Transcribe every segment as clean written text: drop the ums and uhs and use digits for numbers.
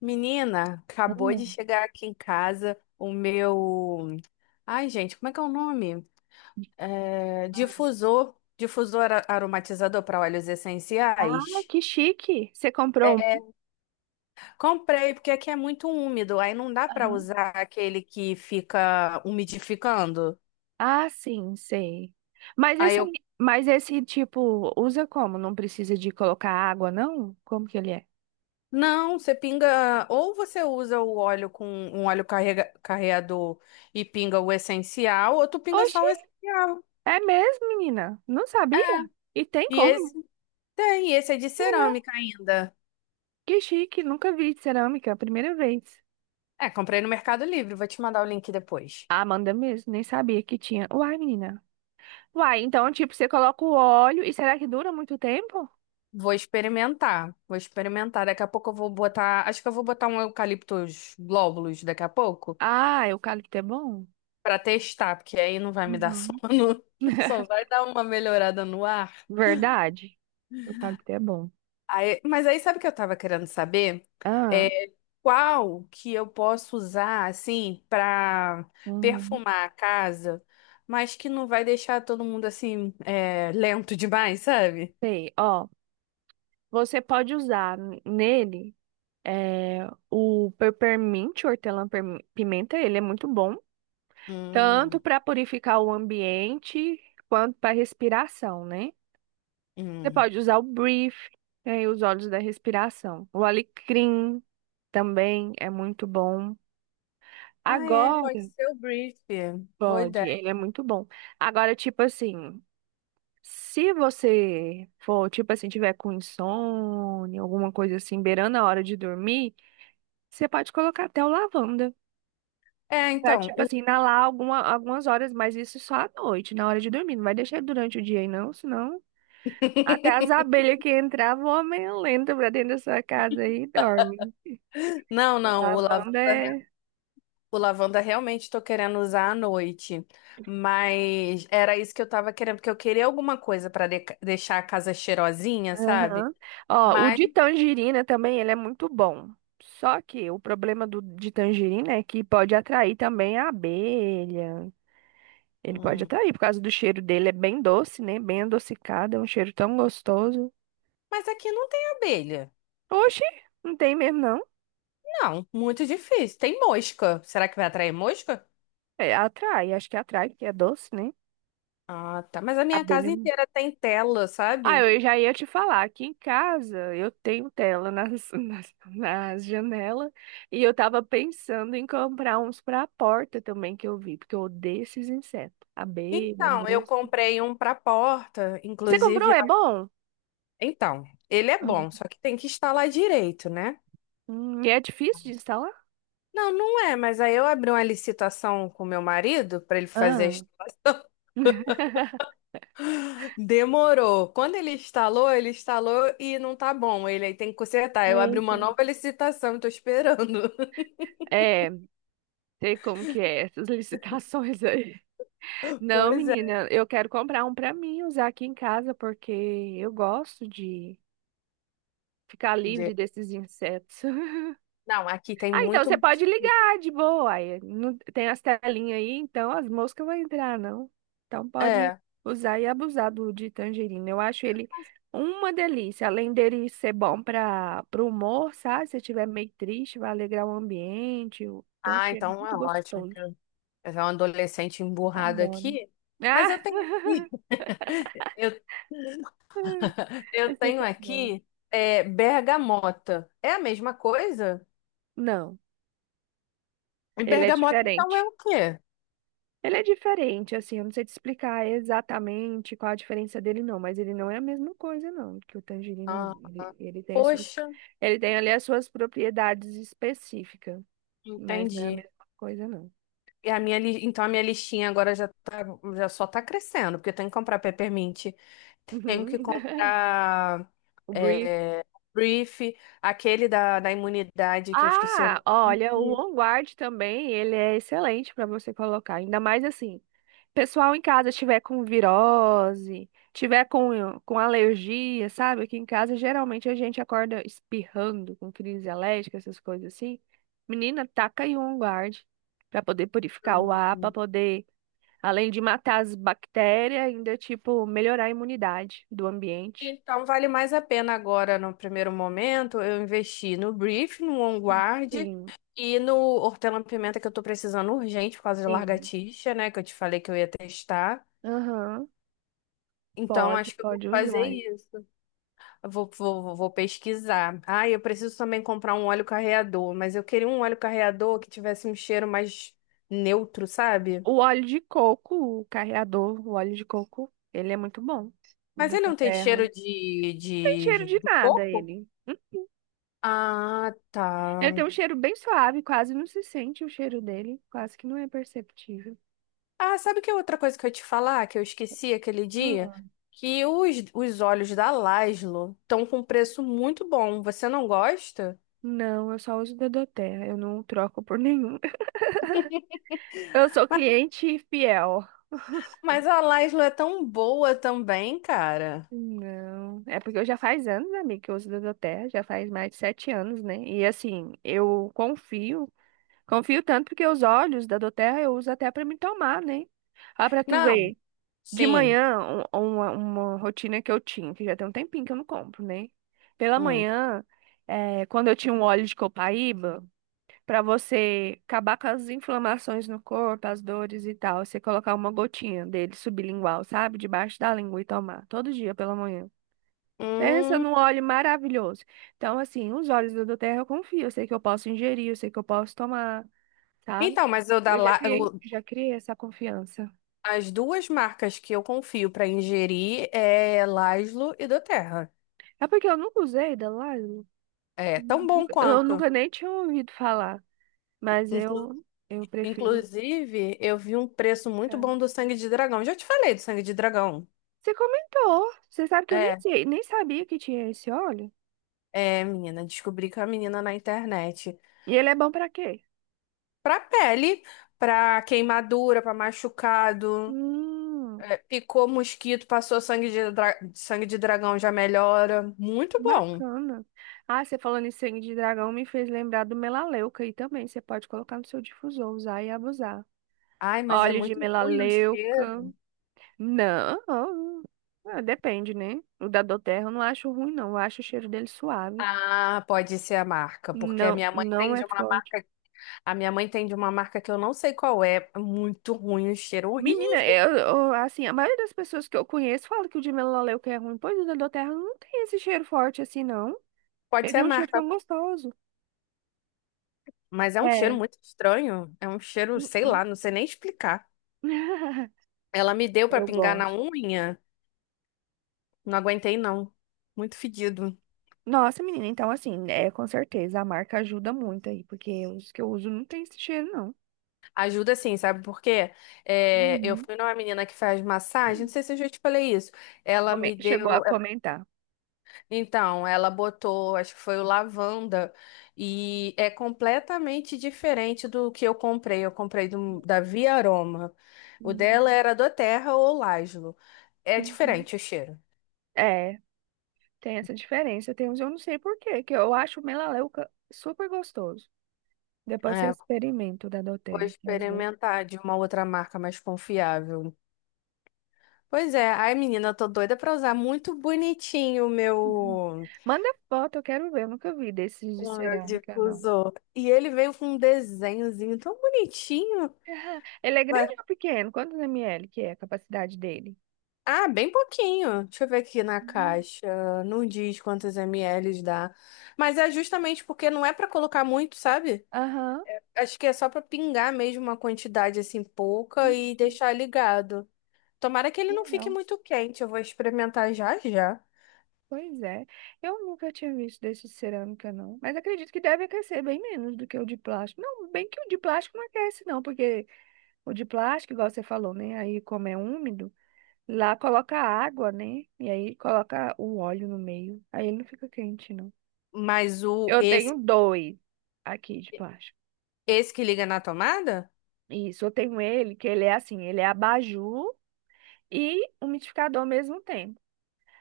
Menina, acabou de Hum. chegar aqui em casa o meu. Ai, gente, como é que é o nome? É, Difusor. Difusor aromatizador para óleos Ah, essenciais. que chique! Você comprou um? É, comprei, porque aqui é muito úmido, aí não dá para Aham. usar aquele que fica umidificando. Ah, sim, sei. Mas Aí esse, eu. mas esse tipo, usa como? Não precisa de colocar água, não? Como que ele é? Não, você pinga. Ou você usa o óleo com um óleo carreador e pinga o essencial, ou tu pinga Oxi, só o essencial. é mesmo, menina? Não É. sabia? E tem E como? esse. Muito Tem, esse é de legal. cerâmica ainda. Que chique, nunca vi cerâmica, primeira vez. É, comprei no Mercado Livre, vou te mandar o link depois. Ah, manda mesmo, nem sabia que tinha. Uai, menina. Uai, então, tipo, você coloca o óleo e será que dura muito tempo? Vou experimentar, vou experimentar. Daqui a pouco eu vou botar, acho que eu vou botar um eucaliptus glóbulos daqui a pouco Ah, eucalipto é bom? pra testar, porque aí não vai me dar Uhum. sono, só vai dar uma melhorada no ar. Verdade. O cacto é bom. Mas aí sabe o que eu tava querendo saber? Ah, É, qual que eu posso usar assim pra uhum, perfumar a casa, mas que não vai deixar todo mundo assim lento demais, sabe? sei. Ó, você pode usar nele, é, o peppermint, o hortelã-pimenta. Ele é muito bom, tanto Hum, para purificar o ambiente quanto para respiração, né? Você hum. pode usar o brief, né, os óleos da respiração. O alecrim também é muito bom. Ah, é, Agora, pode ser o brief. Boa pode, ideia. ele é muito bom. Agora, tipo assim. Se você for, tipo assim, tiver com insônia, alguma coisa assim, beirando a hora de dormir, você pode colocar até o lavanda. É, Pra, então, tipo o- assim, inalar algumas horas, mas isso só à noite, na hora de dormir. Não vai deixar durante o dia aí, não, senão. Até as abelhas que entravam, vão meio lenta pra dentro da sua casa aí e dorme. Não, não, Lavanda é. o lavanda realmente estou querendo usar à noite, mas era isso que eu estava querendo, porque eu queria alguma coisa para deixar a casa cheirosinha, sabe? Aham. Ó, o Mas, de tangerina também, ele é muito bom. Só que o problema de tangerina é que pode atrair também a abelha. Ele pode hum, atrair, por causa do cheiro dele, é bem doce, né? Bem adocicado, é um cheiro tão gostoso. mas aqui não tem abelha. Oxi, não tem mesmo, não. Não, muito difícil. Tem mosca. Será que vai atrair mosca? É, atrai, acho que atrai, porque é doce, né? Ah, tá. Mas a minha Abelha. casa inteira tem tela, Ah, sabe? eu já ia te falar, aqui em casa eu tenho tela nas, nas janelas, e eu tava pensando em comprar uns pra porta também que eu vi, porque eu odeio esses insetos. Abelha, Então, eu mosca. comprei um para porta, Você comprou? inclusive. É bom? Então, ele é bom, Ah. só que tem que instalar direito, né? E é difícil de instalar? Não, não é, mas aí eu abri uma licitação com meu marido para ele fazer. Ah. Demorou. Quando ele instalou e não tá bom. Ele aí tem que consertar. Eu abri uma Eita. nova licitação, tô esperando. É. Sei como que é essas licitações aí. Não, Pois é. menina, eu quero comprar um pra mim usar aqui em casa porque eu gosto de ficar livre De- desses insetos. Não, aqui tem Ah, então muito você pode mosquito. ligar de boa. Aí, tem as telinhas aí, então as moscas vão entrar, não. Então pode É. usar e abusar do de tangerina. Eu acho ele uma delícia. Além dele ser bom para o humor, sabe? Se estiver meio triste, vai alegrar o ambiente. Tem um Ah, cheiro então muito é ótimo. Que gostoso. Eu sou um adolescente emburrado Adoro. aqui, mas Ah. eu tenho aqui. Eu Esse tenho ator é bom. aqui é, bergamota. É a mesma coisa? Não, E ele é bergamota, então, é diferente. o quê? Ele é diferente, assim, eu não sei te explicar exatamente qual a diferença dele, não, mas ele não é a mesma coisa, não, que o tangerina. Ah, Ele, ah. ele tem suas, Poxa, ele tem ali as suas propriedades específicas, mas não é a entendi. mesma coisa, não. E a minha, então, a minha listinha agora já, tá, já só tá crescendo, porque eu tenho que comprar peppermint, tenho que Uhum. comprar O brief. é, brief, aquele da imunidade, que eu esqueci o Ah, olha, o On Guard também, ele é excelente para você colocar, ainda mais assim. Pessoal em casa estiver com virose, tiver com alergia, sabe? Aqui em casa geralmente a gente acorda espirrando, com crise alérgica, essas coisas assim. Menina, taca aí um guarde para poder purificar o ar, para nome. poder, além de matar as bactérias, ainda tipo melhorar a imunidade do ambiente. Então, vale mais a pena agora, no primeiro momento, eu investi no Brief, no On Guard Sim, e no hortelã-pimenta que eu tô precisando urgente por causa de sim. largatixa, né? Que eu te falei que eu ia testar. Aham, Então, pode, acho que eu vou pode fazer usar. isso. Eu vou pesquisar. Ah, eu preciso também comprar um óleo carreador, mas eu queria um óleo carreador que tivesse um cheiro mais neutro, sabe? O óleo de coco, o carreador, o óleo de coco, ele é muito bom, o Mas da ele não tem terra. cheiro de, Tem cheiro de de de nada coco? ele. Hum? Ah, Ele tem tá. um cheiro bem suave, quase não se sente o cheiro dele, quase que não é perceptível. Ah, sabe que é outra coisa que eu ia te falar, que eu esqueci aquele dia? Ah. Que os óleos da Laszlo estão com preço muito bom. Você não gosta? Não, eu só uso Terra, eu não troco por nenhum. Eu sou cliente fiel. Mas a Laszlo é tão boa também, cara. Não, é porque eu já faz anos, amiga, que eu uso Terra, já faz mais de sete anos, né? E assim, eu confio tanto porque os óleos da Terra eu uso até pra me tomar, né? Ó, pra tu Não, ver. De sim. manhã, uma rotina que eu tinha, que já tem um tempinho que eu não compro, né? Pela Hum. manhã, quando eu tinha um óleo de copaíba, pra você acabar com as inflamações no corpo, as dores e tal, você colocar uma gotinha dele sublingual, sabe? Debaixo da língua e tomar, todo dia pela manhã. Pensa Hum. num óleo maravilhoso. Então, assim, os óleos da Doterra eu confio, eu sei que eu posso ingerir, eu sei que eu posso tomar, sabe? Então, mas eu da Eu já La- criei, o- já criei essa confiança. as duas marcas que eu confio para ingerir é Laszlo e Doterra. É porque eu nunca usei da lá. É tão bom Eu quanto. nunca nem tinha ouvido falar, mas Inclu- eu prefiro. Inclusive, eu vi um preço muito Tá. bom do sangue de dragão. Já te falei do sangue de dragão. Você comentou. Você sabe que eu nem É. sei, nem sabia que tinha esse óleo. É, menina, descobri que é a menina na internet. E ele é bom pra quê? Pra pele, pra queimadura, pra machucado, Hum, é, picou mosquito, passou sangue sangue de dragão, já melhora. Muito bom. bacana. Ah, você falando em sangue de dragão me fez lembrar do melaleuca aí também. Você pode colocar no seu difusor, usar e abusar. Ai, mas é Óleo de muito ruim o melaleuca. cheiro. Não, ah, depende, né? O da Doterra eu não acho ruim, não. Eu acho o cheiro dele suave. Ah, pode ser a marca, porque Não, não é forte. A minha mãe tem de uma marca que eu não sei qual é. É muito ruim o cheiro, Menina, horrível. Assim, a maioria das pessoas que eu conheço fala que o de melaleuca é ruim, pois o da Doterra não tem esse cheiro forte assim, não. Pode ser Ele é a um cheiro marca, tão gostoso. mas é um cheiro É. muito estranho, é um cheiro, sei hum. lá, não sei nem explicar. Ela me deu pra Eu pingar na gosto. unha. Não aguentei, não. Muito fedido. Nossa, menina, então assim, é com certeza a marca ajuda muito aí, porque os que eu uso não tem esse cheiro, não. Ajuda sim, sabe por quê? É, eu Uhum. fui numa menina que faz massagem, não sei se eu já te falei isso. Ela me Chegou a deu. comentar. Então, ela botou, acho que foi o lavanda, e é completamente diferente do que eu comprei. Eu comprei da Via Aroma. O Uhum, dela era doTERRA ou Lajlo. É uhum. diferente o cheiro. É, tem essa diferença. Tem uns, eu não sei por quê, que eu acho o melaleuca super gostoso. Depois você É, experimenta o da vou Doterra, que às vezes. experimentar de uma outra marca mais confiável. Pois é, ai menina, eu tô doida pra usar muito bonitinho Uhum. Manda foto, eu quero ver. Eu nunca vi desses de o meu cerâmica, não. difusor. E ele veio com um desenhozinho tão bonitinho. Ah, ele é Mas- grande ou pequeno? Quantos ml que é a capacidade dele? Ah, bem pouquinho. Deixa eu ver aqui na Uhum. caixa. Não diz quantos ml dá. Mas é justamente porque não é pra colocar muito, sabe? Aham. Acho que é só pra pingar mesmo uma quantidade assim pouca e Bonitinho. deixar ligado. Tomara que ele não fique Legal. muito quente. Eu vou experimentar já já. Pois é. Eu nunca tinha visto desse de cerâmica, não. Mas acredito que deve aquecer bem menos do que o de plástico. Não, bem que o de plástico não aquece, não, porque o de plástico, igual você falou, né? Aí, como é úmido, lá coloca água, né? E aí coloca o óleo no meio. Aí ele não fica quente, não. Mas Eu tenho dois aqui de plástico. esse que liga na tomada? Isso, eu tenho ele, que ele é assim, ele é abajur e umidificador ao mesmo tempo.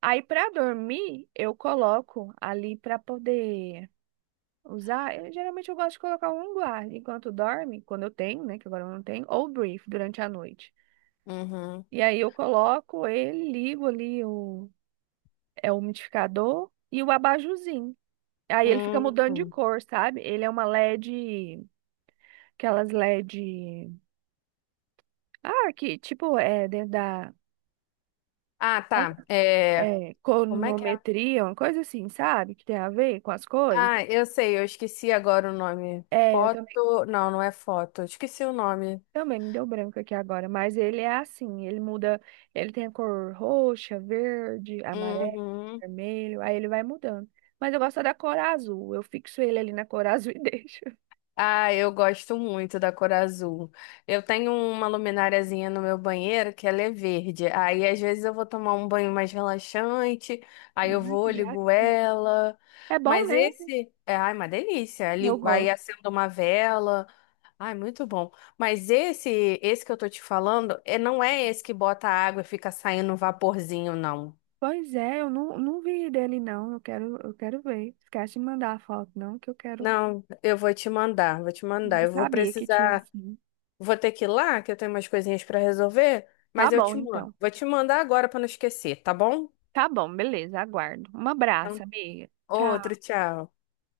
Aí, pra dormir, eu coloco ali pra poder usar. Eu, geralmente eu gosto de colocar um guarda enquanto dorme, quando eu tenho, né, que agora eu não tenho, ou brief durante a noite. Uhum. E aí eu coloco ele, ligo ali o umidificador e o abajurzinho. Aí ele fica mudando de Hum. cor, sabe? Ele é uma LED, aquelas LED. Ah, que tipo, é dentro da Ah, tá. É... Como é que é? conometria, uma coisa assim, sabe? Que tem a ver com as cores. Ah, eu sei, eu esqueci agora o nome. É, eu também, Foto. Não, não é foto. Eu esqueci o nome. também me deu branco aqui agora, mas ele é assim, ele muda, ele tem a cor roxa, verde, amarelo, Uhum. vermelho, aí ele vai mudando. Mas eu gosto da cor azul, eu fixo ele ali na cor azul e deixo. Ah, eu gosto muito da cor azul. Eu tenho uma lumináriazinha no meu banheiro que ela é verde. Aí às vezes eu vou tomar um banho mais relaxante, aí eu Ai, vou, que graça. ligo ela. É bom, Mas né? esse é, ai, uma delícia. Eu Aí gosto. acendo uma vela. Ai, muito bom. Mas esse que eu tô te falando, é, não é esse que bota água e fica saindo um vaporzinho, não. Pois é, eu não vi dele não, eu quero ver. Esquece de mandar a foto não, que eu quero, Não, eu vou te mandar, vou te mandar. nem Eu vou sabia que tinha precisar, assim. vou ter que ir lá, que eu tenho umas coisinhas pra resolver, Tá mas eu bom, te mando. então. Vou te mandar agora pra não esquecer, tá bom? Tá bom, beleza, aguardo. Um abraço, Então, amiga. Tchau. outro, tchau.